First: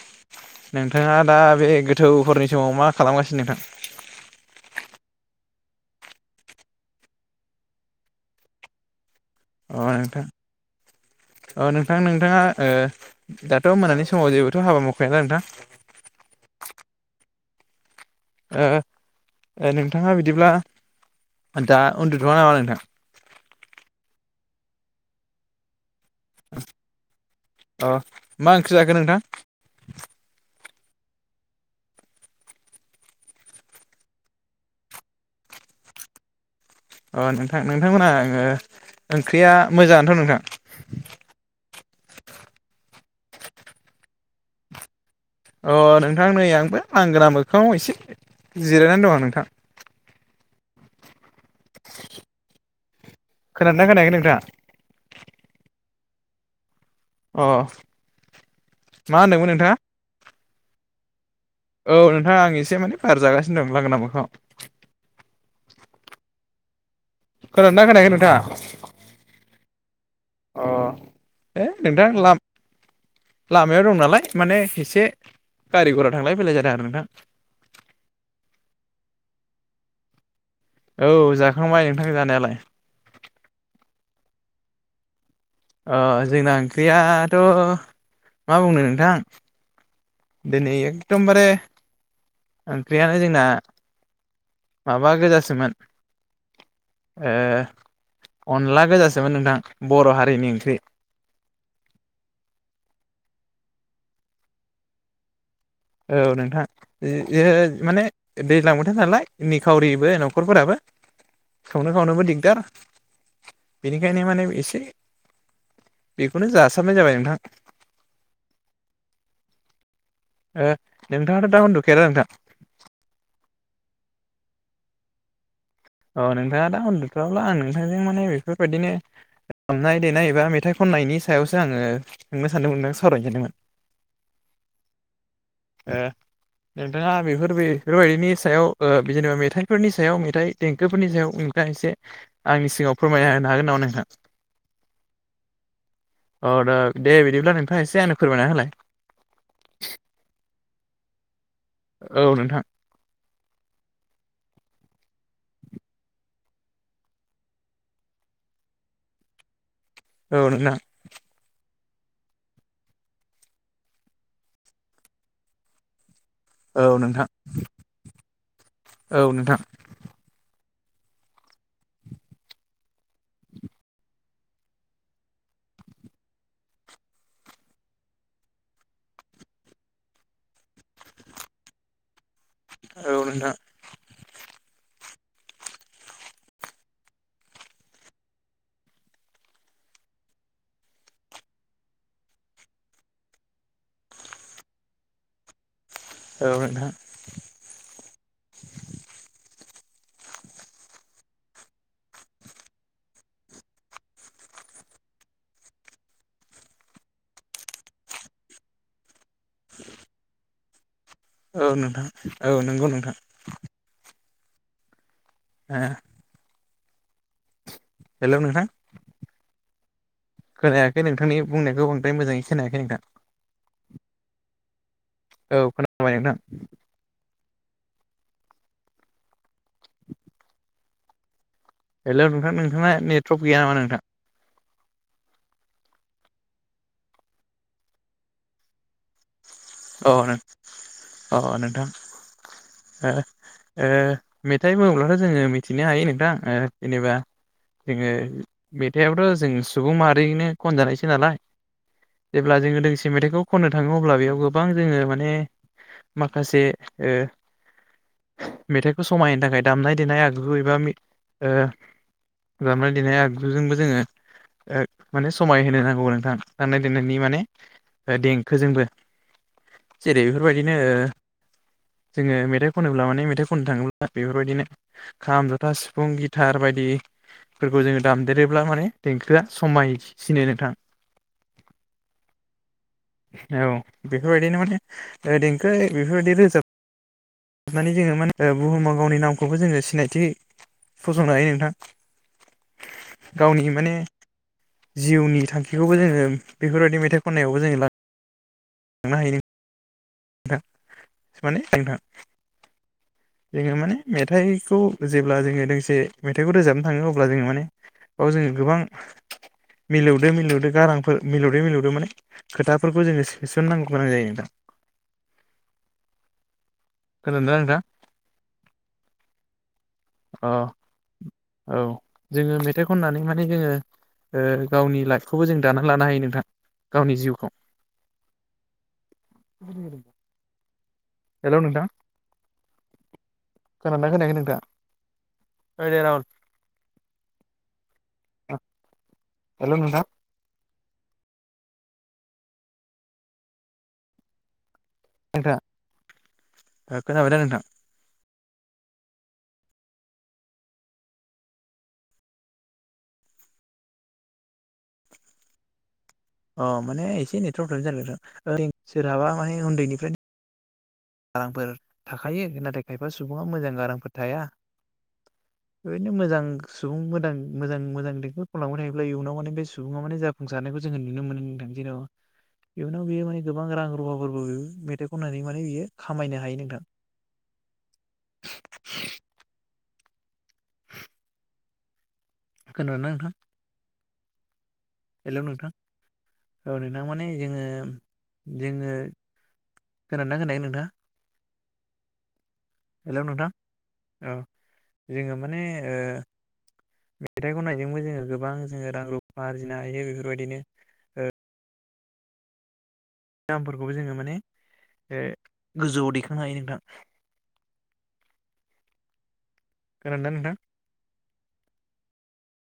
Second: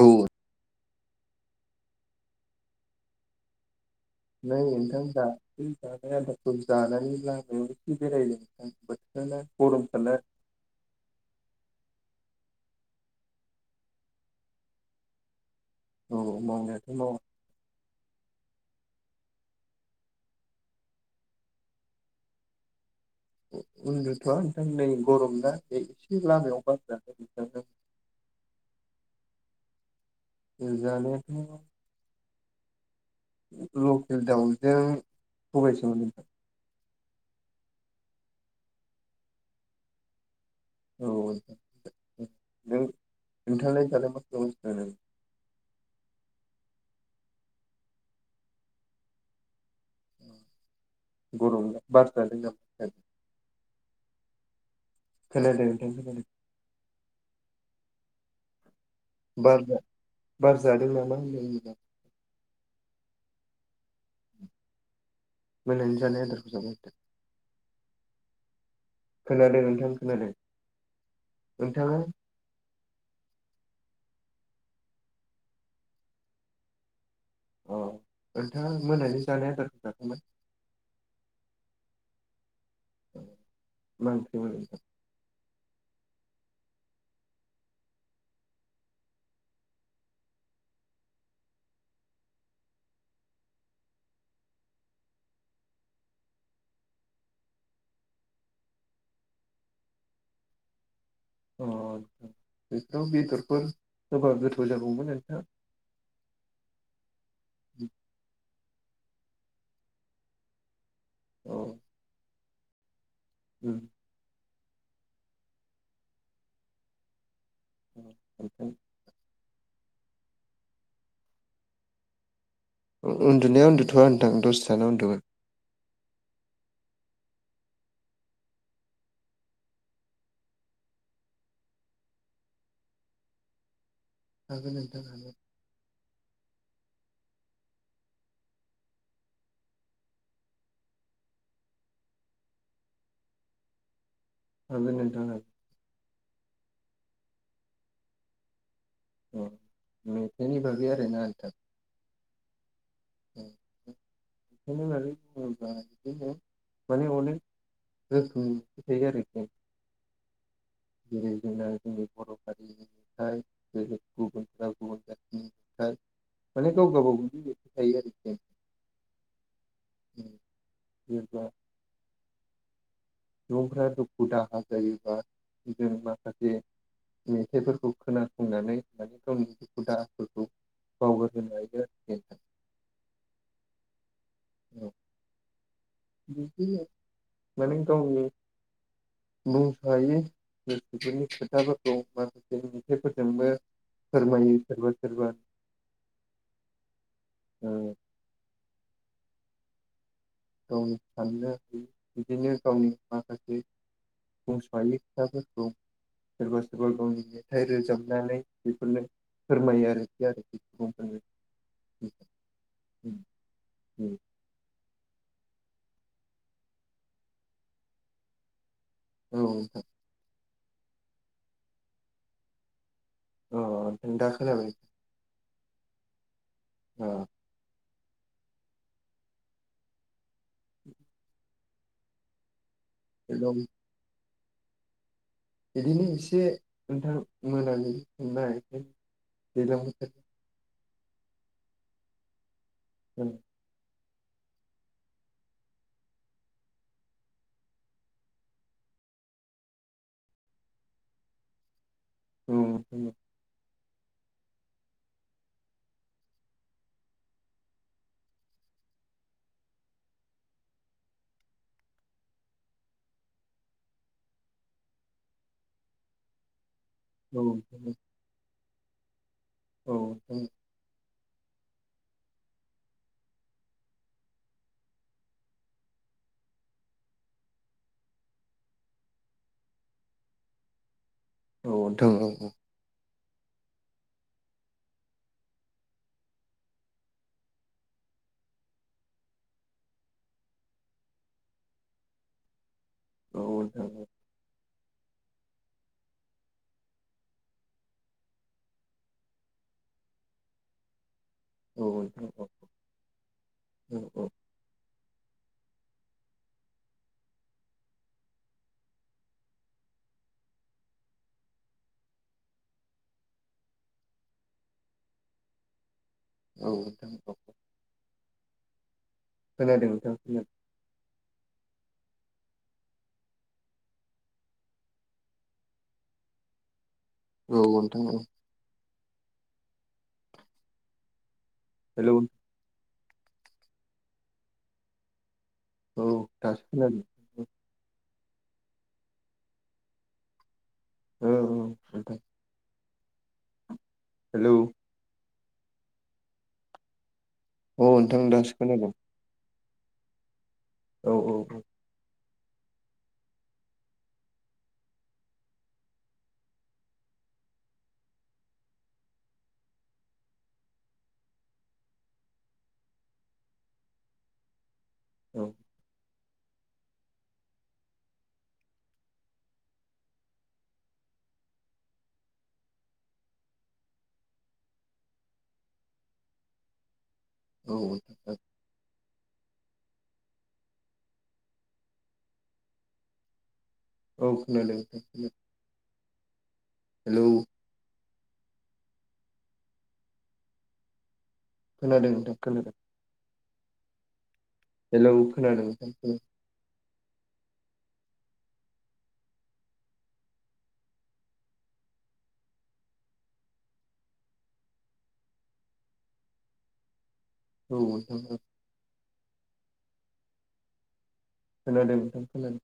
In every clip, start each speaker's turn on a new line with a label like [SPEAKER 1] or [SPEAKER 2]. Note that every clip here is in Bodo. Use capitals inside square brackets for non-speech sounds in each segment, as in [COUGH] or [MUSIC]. [SPEAKER 1] औ
[SPEAKER 2] नोंथाङा दा बे गोथौफोरनि समाव मा खालामगासिनो नोंथां
[SPEAKER 1] नै नोंथां जानाय आदारखौ जानानै लामायायाव एसे बेरायदों
[SPEAKER 2] अ
[SPEAKER 1] नोंथां
[SPEAKER 2] नोंथां
[SPEAKER 1] [UNINTELLIGIBLE]
[SPEAKER 2] अ नोंथां नोंथाङा ओ दाथ' मोनानि समाव जेबोथ' हाबा मावखाया ना नोंथां
[SPEAKER 1] औ मावनायाथ' मावा
[SPEAKER 2] नोंथाङा बिदिब्ला दा उनदुथ'वा नामा नोंथां
[SPEAKER 1] उनदुथ'वा नोंथां नै गरम ना लामायाव बार जादों नोंथां
[SPEAKER 2] अ मा ओंख्रि जाखो नोंथां?
[SPEAKER 1] जानायाथ' लकेल दडाउनजों सबायसोमोन नों
[SPEAKER 2] अ नोंथां नोंथांमोनहा ओ ओंख्रिया मोजाङानोथ' नोंथां
[SPEAKER 1] औ नों नोंथांयालाय दालाय मा खालामबाय थादों?
[SPEAKER 2] अ नोंथां नै आंबो लांगोना मोखाङाव एसे जिरायनानै दङ नोंथां
[SPEAKER 1] गरम ना बार जादों नामा
[SPEAKER 2] खोनादोंना खोनायाखै नोंथाङा?
[SPEAKER 1] खोनादों
[SPEAKER 2] अ मा होनदोंमोन
[SPEAKER 1] बार
[SPEAKER 2] नोंथाङा?
[SPEAKER 1] बार जादों नामा होनदों? नोंथां?
[SPEAKER 2] औ नोंथाङा आं एसे माने बार जागासिनो दं लांगोना मोखाङाव
[SPEAKER 1] मोनानि जानाय आदार‌ खालामबाय
[SPEAKER 2] खोनादों ना खोनायाखै नोंथाङा?
[SPEAKER 1] खोनादों नोंथां खोनादों
[SPEAKER 2] अ ए
[SPEAKER 1] नोंथाङा
[SPEAKER 2] नोंथां लाम लामायाव दं नालाय माने एसे गारि घरा थांलाय फैलाय जादों आरो नोंथां
[SPEAKER 1] अ नोंथाङा मोनानि जानाय आदारखौ जाखांबाय
[SPEAKER 2] औ जाखांबाय नोंथां जानायालाय
[SPEAKER 1] औ मा ओंख्रिमोन नोंथां?
[SPEAKER 2] अ जोंना ओंख्रियाथ' मा बुंनो नोंथां दिनै एकदमबारे ओंख्रियानो जोंना माबा गोजासोमोन ओ अनला गोजासोमोन नोंथां बर' हारिनि ओंख्रि
[SPEAKER 1] अ दाव बेदरफोर होबा गोथाव जागौमोन नोंथां
[SPEAKER 2] औ नोंथां जे माने दैज्लां बोथोर नालाय निखावरिबो न'खरफोराबो
[SPEAKER 1] अ
[SPEAKER 2] सावनो खावनोबो दिगदार
[SPEAKER 1] उम
[SPEAKER 2] बेनिखायनो माने एसे बेखौनो जासाबनाय जाबाय नोंथां
[SPEAKER 1] [INAUDIBLE]
[SPEAKER 2] ओ नोंथाङाथ' दा उन्दुखाया दा नोंथां?
[SPEAKER 1] उन्दुनाया उन्दुथ'वा नोंथां दसे थाना उन्दुगोन
[SPEAKER 2] अ नोंथाङा दा उन्दुथ'वाबा आं नोंथांजों माने बेफोर बायदिनो दामनाय देनाय एबा मेथाइ खननायनि सायावसो आङो सोंनो सान्दोंमोनदों बा सावरायनो सानदोंमोन
[SPEAKER 1] हागोन नोंथां हागोन
[SPEAKER 2] ओ नोंथाङा बेफोर बेफोर बायदिनि सायाव ओ बिदिनो मेथाइफोरनि सायाव मेथाइ देंखोफोरनि सायाव नोथां थां एसे आंनि सिगाङाव फोरमायना होनो हागोन नामा नोंथां?
[SPEAKER 1] हागोन नोंथां ओं
[SPEAKER 2] अ दा दे बिदिब्ला नोंथाङा एसेे आंनो फोरमायना होलाय
[SPEAKER 1] [INAUDIBLE] आरो ना नोंथां
[SPEAKER 2] औ नोंथां
[SPEAKER 1] [INAUDIBLE] माने अनेक रोखोम थायो आरोखि
[SPEAKER 2] औ नोंथां
[SPEAKER 1] जेरै जोंना जोंनि बर' हारिनिफ्राय [INAUDIBLE] गुबुनफ्रा गुबुन जाथिनि [INAUDIBLE] माने
[SPEAKER 2] औ
[SPEAKER 1] गाव गावबा
[SPEAKER 2] नोंथां
[SPEAKER 1] गावनि देंखो थायो आरोखि।
[SPEAKER 2] औ नोंथां।
[SPEAKER 1] उम, जेनेबा [INAUDIBLE] माखासे मेथाइफोरखौ खोनासंनानै माने गावनि दुखु दाहाफोरखौ बावगारहोनो हायो आरोखि नोंथां
[SPEAKER 2] औ नोंथां।
[SPEAKER 1] औ, बिदिनो माने गावनि बेफोरनि खोथाफोरखौ [INAUDIBLE] मेथाइफोरजोंबो फोरमायो सोरबा सोरबा
[SPEAKER 2] औ नोंथां
[SPEAKER 1] ओ, गावनि साननो हनो बिदिनो गावनि माखासे [INAUDIBLE] सोरबा सोरबा गावनि मेथाइ रोजाबनानै बेफोरनो फोरमायो आरोखि आरो बेखौ
[SPEAKER 2] औ नोंथां औ नंगौ नोंथां हो हेल' नोंथां
[SPEAKER 1] औ
[SPEAKER 2] खोनायाखै नोंथांनि बुंनायखौ बांद्राय मोजाङै खोनायाखै नोंथां।
[SPEAKER 1] अ नों दा खोनाबाय?
[SPEAKER 2] औ खोनाबाय नोंथां
[SPEAKER 1] औ
[SPEAKER 2] हेलौ नोंथां नोंथाङा नेटवर्क
[SPEAKER 1] एकदम
[SPEAKER 2] गैया नामा नोंथां?
[SPEAKER 1] बिदिनो एसे नोंथां मोनाबलि मोननो हायाखै
[SPEAKER 2] अ
[SPEAKER 1] [INAUDIBLE]
[SPEAKER 2] नों अ नोंथां हो
[SPEAKER 1] औ
[SPEAKER 2] ओ। मेथाइ बुङोब्लाथ' जोङो मिथिनो हायो नोंथांङा ओ जेनेबा। जोङो मेथाइआवथ' जों सुबुं माहारिनो खनजानायसो नालाय। जेब्ला जोङो दोंसे मेथाइखौ खननो थाङो अब्ला बेयाव गोब। गोबां जोङो माने माखासे ओ। मेथाइखौ समायहोनो थाखाय दामनाय देनाय आगु एबा मिद ओ। दामनाय देनाय आगजुजोंबो जोङो ओ माने समाय होनो नांगौ नोंथां। दाननाय देनायनि माने
[SPEAKER 1] औ
[SPEAKER 2] देंखोजोंबो जेरै
[SPEAKER 1] औ
[SPEAKER 2] बेफोरबायदिनो ओ।
[SPEAKER 1] [INAUDIBLE]
[SPEAKER 2] जोङो मेथाइ खनोब्ला माने मेथाइ खननो थाङोब्ला बेफोरबायदिनो खाम जथा सिफुं गिथार बायदि। फोरखौ जोङो दामदेरोब्ला माने देंखोआ समायसिनो नोंथां।
[SPEAKER 1] औ दों औ।
[SPEAKER 2] औ बेफोरबायदिनो माने ओ देंखो बेफोरबायदि रोजाब। हाबनानै जोङो माने बुहुमाव गावनि नामखौबो जोङो सिनायथि। फसंनो हायो नोंथां गावनि
[SPEAKER 1] नोंथां
[SPEAKER 2] माने।
[SPEAKER 1] औ
[SPEAKER 2] जिउनि थांखिखौबो जोङो बेफोरबायदि मेथाइ खननायावबो जोङो लानो। थांनो हायो नोंग। नोथां माने
[SPEAKER 1] औ
[SPEAKER 2] नोंथां
[SPEAKER 1] औ
[SPEAKER 2] जोङो माने
[SPEAKER 1] नोंथां औ
[SPEAKER 2] मेथाइखौ। जेब्ला जोङो दोंसे मेथाइखौ रोजाबनो थाङो अब्ला जोङो माने आव जोङो गोबां। मिलौदो मिलौदो गारांफोर मिलौदो मिलौदो माने खोथाफोरखौ जोङो सोसननांगौ गोनां जायो नोथां।
[SPEAKER 1] औ नोंथां औ।
[SPEAKER 2] खोनादोंना नोंथां
[SPEAKER 1] खोनादों नोंथां। [UNINTELLIGIBLE]
[SPEAKER 2] अ औ जोङो मेथाइ खननानै माने जोङो। ओ गावनि लाइफखौबो जों दानानै लानो हायो नोंथां। गावनि जिउखौ
[SPEAKER 1] औ नोंथां औ।
[SPEAKER 2] [INAUDIBLE] हेलौ' नोंथां
[SPEAKER 1] हेलौ
[SPEAKER 2] खोनादोंना खोनायाखै नोंथांङा।
[SPEAKER 1] औ दासो खोनादो।
[SPEAKER 2] हेलौ नोंथां।
[SPEAKER 1] औ औ नोंथां। हेलौ।
[SPEAKER 2] नोंथाङा ओ।
[SPEAKER 1] औ नोंथां दासो खोनादों। औ औ औ।
[SPEAKER 2] अ माने एसे नेटवर प्रब्लेम जादो नोथां ओ सोरहाबा माने उन्दैनिफ्राय। गारांफोर थाखायो नाथाय खायफा सुबुङा मोजां गारांफोर थाया।
[SPEAKER 1] औ।
[SPEAKER 2] बिनो मोजां सुबुंफोरा मोजां मोजां देंखोखौ खालामलांबाय थायोब्ला इयुनाव माने बे सुबुङा माने जाफुसारनायखौ जों।
[SPEAKER 1] [INAUDIBLE]
[SPEAKER 2] इयुनाव बियो माने गोबां रां रुवाफोरबो मेथाइ खननानै माने बियो खामायनो हायो नोंथां।
[SPEAKER 1] औ नोथां।
[SPEAKER 2] [INAUDIBLE] खोनादोंना नोंथां।
[SPEAKER 1] औ खोनादों।
[SPEAKER 2] हेलौ नोंथां औ नोंथां माने
[SPEAKER 1] औ
[SPEAKER 2] जोङो जोङो खोनादोंना खोनायाखै नोंथां
[SPEAKER 1] खोनादों नोंथां खोनादों
[SPEAKER 2] हेलौ नोंथां औ
[SPEAKER 1] हेलौ
[SPEAKER 2] जोङो माने
[SPEAKER 1] खोनादों नोंथां
[SPEAKER 2] ओ
[SPEAKER 1] खोनादों
[SPEAKER 2] मेथाइ खननायजोंबो जोङो गोबां जोङो रां रुफा आरजिनो हायो बेफोरबायदिनो दामफोरखौबो जोङो माने ओ गोजौआव दैखांनो हायो नोंथां
[SPEAKER 1] औ नोंथां औ
[SPEAKER 2] खोनादोंना नोंथां
[SPEAKER 1] खोनादों नोंथां खोनादों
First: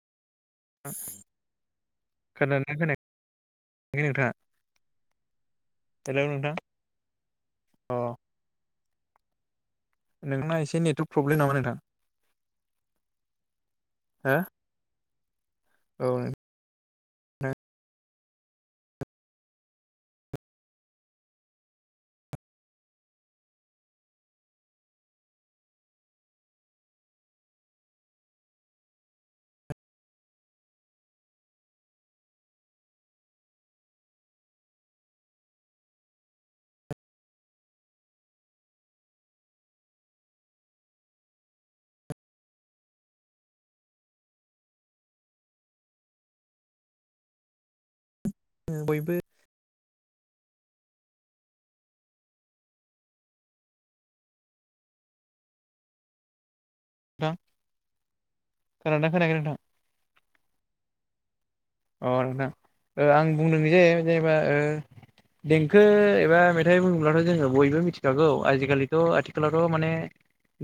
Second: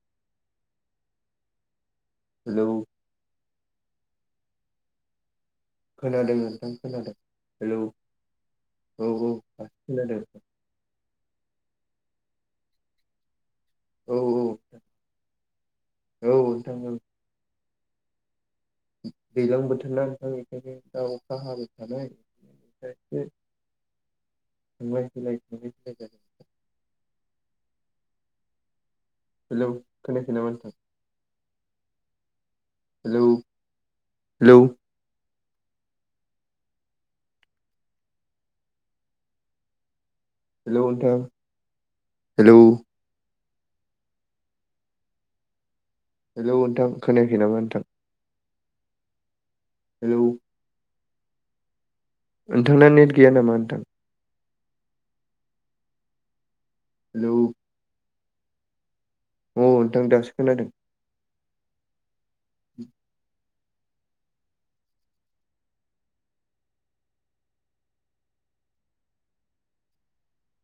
[SPEAKER 1] हेलौ
[SPEAKER 2] खोनादोना खोनायाखै नोंथाङा
[SPEAKER 1] खोनादों नोंथां खोनादों हेलौ औ औ खोनादों
[SPEAKER 2] नोंना एसे नेटवर्क प्रब्लेम नामा नोंथां
[SPEAKER 1] औ
[SPEAKER 2] हा औ नोंथां
[SPEAKER 1] दैज्लां बोथोर ना नोंथां बेखायनो दा अखा हाबाय थानाय [INAUDIBLE] थांलाय फैलाय थांलाय फैलाय जागासिनो दं हेलौ खोनायाखै नामा नोंथां हेलौ हेलौ हेल' नोंथां हेलौ हेलौ नोंथां खोनायाखै नामा नोंथां
[SPEAKER 2] बयबो
[SPEAKER 1] हेलौ नोंथांना नेट गैया नामा नोंथां
[SPEAKER 2] नोंथां
[SPEAKER 1] हेलौ
[SPEAKER 2] खोनादोंना खोनायाखै
[SPEAKER 1] अ नोंथां दासो खोनादों
[SPEAKER 2] अ नोंथां आं बुंदों जे जेनेबा देंखो एबा मेथाइ बुङोब्लाथ' जोङो बयबो मिथिखागौ आजिखालिथ' आथिखालावथ' माने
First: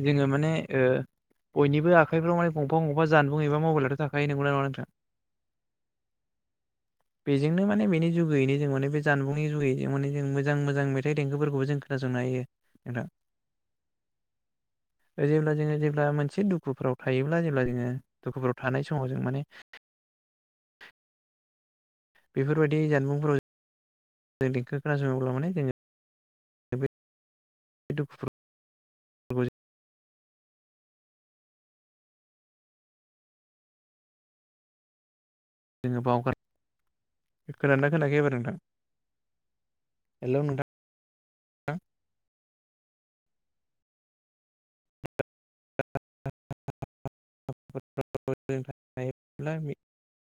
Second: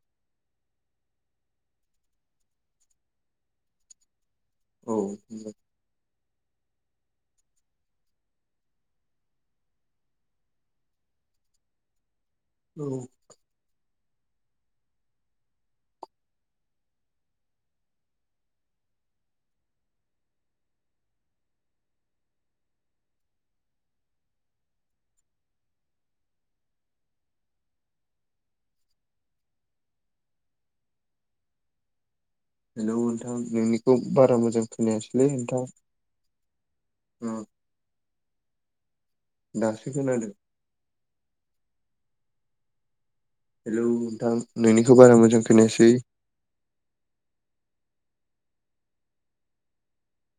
[SPEAKER 2] जोङो माने बयनिबो आखाइफ्राव माने गंफा गंबा जानबुं एबा मबाइलावथ' थाखा यो नंगौना नङा नोंथां
[SPEAKER 1] औ [INAUDIBLE]
[SPEAKER 2] बेजोंनो माने बेनि जुगैयैनो जों माने बे जानबुंनि जुगै जों माने जों मोजां मोजां मेथाइ देंखोफोरखौ जों खोनासंनो हायो
[SPEAKER 1] औ
[SPEAKER 2] नोंथां जेब्ला जोङो जेब्ला मोनसे दुखुफ्राव थायोब्ला जेब्ला जोङो दुखुफ्राव थानाय समाव जों माने
[SPEAKER 1] [INAUDIBLE]
[SPEAKER 2] बेफोरबायदि जानबुंफोराव जों देंखो खोनासङोब्ला माने जोङो बे [UNINTELLIGIBLE]
[SPEAKER 1] हेलौ नोंथां नोंनिखौ बारा मोजां खोनायासै
[SPEAKER 2] जोङो बावगार
[SPEAKER 1] ओ
[SPEAKER 2] [UNINTELLIGIBLE] खोनादोंना खोनायाखै एबार नोंथां
[SPEAKER 1] दासो खोनादों
[SPEAKER 2] हेलौ नोंथां
[SPEAKER 1] हेलौ नोंथां नोंनिखौ बारा मोजां खोनायासै
[SPEAKER 2] [UNINTELLIGIBLE]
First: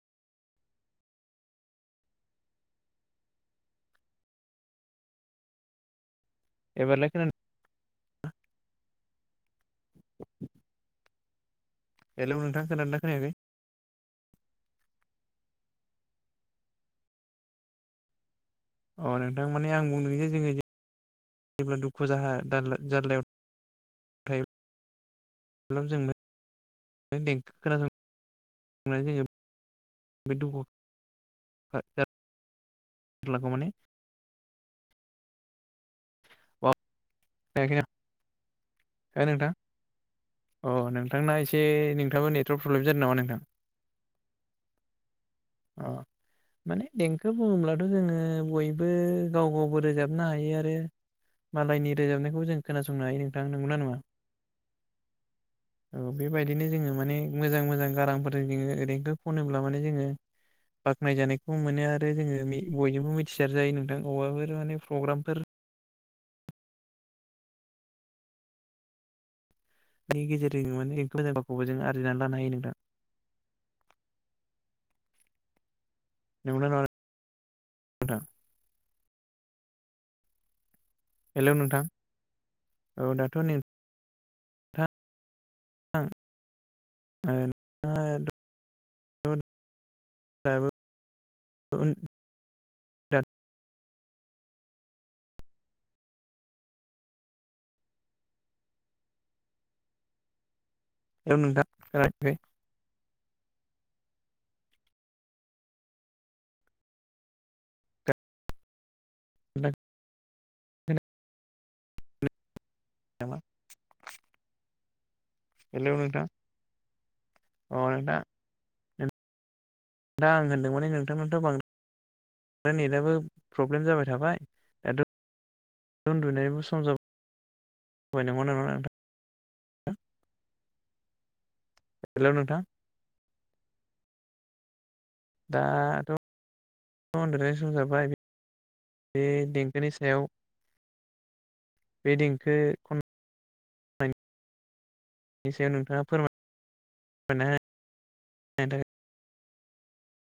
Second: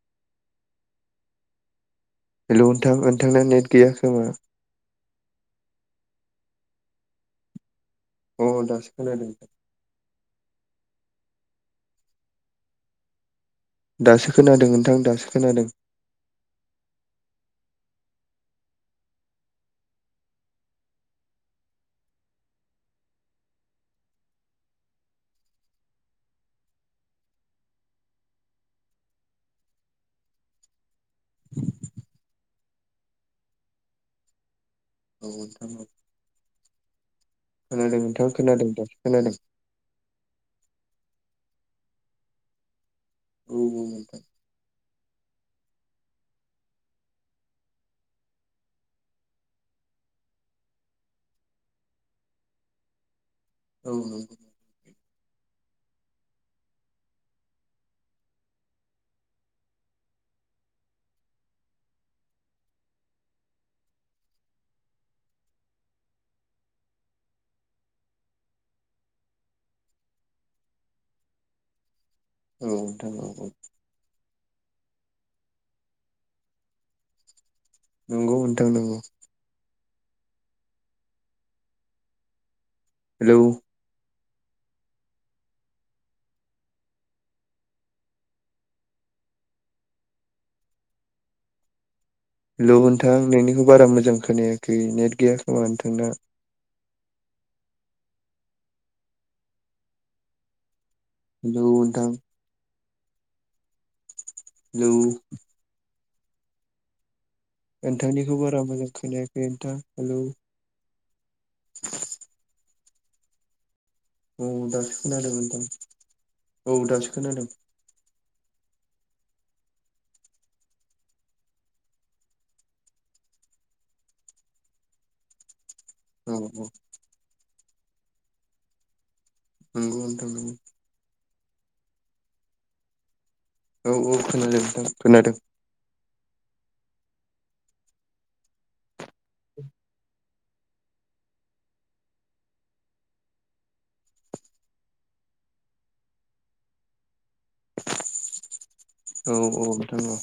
[SPEAKER 1] हेलौ नोंथां नोंथांना नेट गैया खोमा
[SPEAKER 2] एबारलाइ खोना
[SPEAKER 1] अ दासो खोनादों
[SPEAKER 2] हेल' नोंथां खोनादों ना खोनायाखै
[SPEAKER 1] दासो खोनादों नोंथां दासो खोनादों
[SPEAKER 2] अ नोंथां माने आं बुंदों जे जोङो जेब्ला दुखु जाहा जारलायाव थायो जों देंखो खोनासं ङो बे दुखु लाखौ माने
[SPEAKER 1] औ नोंथां औ
[SPEAKER 2] बावगारनो
[SPEAKER 1] खोनादों नोंथां खोनादों दासो
[SPEAKER 2] हो
[SPEAKER 1] खोनादों
[SPEAKER 2] नोंथां अ नोंथांना एसे नोंथाङाबो नेटवारक प्रब्लेम जादो नामा नोंथां
[SPEAKER 1] औ
[SPEAKER 2] अ माने देंखो बुङोब्लाथ' जोङो बयबो गाव गावबो रोजाबनो हायो आरो मालायनि रोजाबनायखौ जों खोनासंनो हायो नोंथां नंगौना
[SPEAKER 1] औ
[SPEAKER 2] नङा
[SPEAKER 1] औ
[SPEAKER 2] औ बेबायदिनो जोङो माने मोजां मोजां गारांफोरजों जोङो ओरैनोथ' खनोब्ला माने जोङो बाख्नायजानायखौबो मोनो आरो जोङो मि बयनिबो मिथिसार जायो नोंथां अबावफोर माने प्रग्रामफोर नि गेजेरजों माने [UNINTELLIGIBLE] लानो हायो
[SPEAKER 1] औ नोंथां औ औ
[SPEAKER 2] नंगौना नङा नों
[SPEAKER 1] नंगौ नोंथां नोंगौ
[SPEAKER 2] हेलौ नोंथां औ
[SPEAKER 1] हेलौ
[SPEAKER 2] दाथ' नै [UNINTELLIGIBLE] [UNINTELLIGIBLE]
[SPEAKER 1] हेलौ नोथां नोंनिखौ बारा मोजां जों खोनायाखै नेट गैया खोमा नोंथांना
[SPEAKER 2] औ नोंथां [UNINTELLIGIBLE]
[SPEAKER 1] हेलौ नोंथांनिखौ बारा मोजां खोनायाखै नोंथां हेलौ [INAUDIBLE]
[SPEAKER 2] [UNINTELLIGIBLE]
[SPEAKER 1] औ दासो खोनादों नोंथां
[SPEAKER 2] हेलौ नोंथां
[SPEAKER 1] औ दासो खोनादों
[SPEAKER 2] अ नोंथां दा आं होनदों माने नोंथांनावथ' बां नेटआबो प्रब्लेम जाबाय थाबाय दाथ'
[SPEAKER 1] औ
[SPEAKER 2] उनदुनायबो
[SPEAKER 1] औ
[SPEAKER 2] सम जाबाय [UNINTELLIGIBLE] नङा नोंथां?
[SPEAKER 1] नंगौ नोंथां नंगौ
[SPEAKER 2] हेलौ नोंथां
[SPEAKER 1] औ औ खोनाजोबदों
[SPEAKER 2] दाथ' उनदुनाय सम जाबाय बे देंखोनि सायाव बे देंखो खन बेनि सायाव नोंथाङा फोरमाय ना ह़नो थाखाय
[SPEAKER 1] औ औ नोंथां औ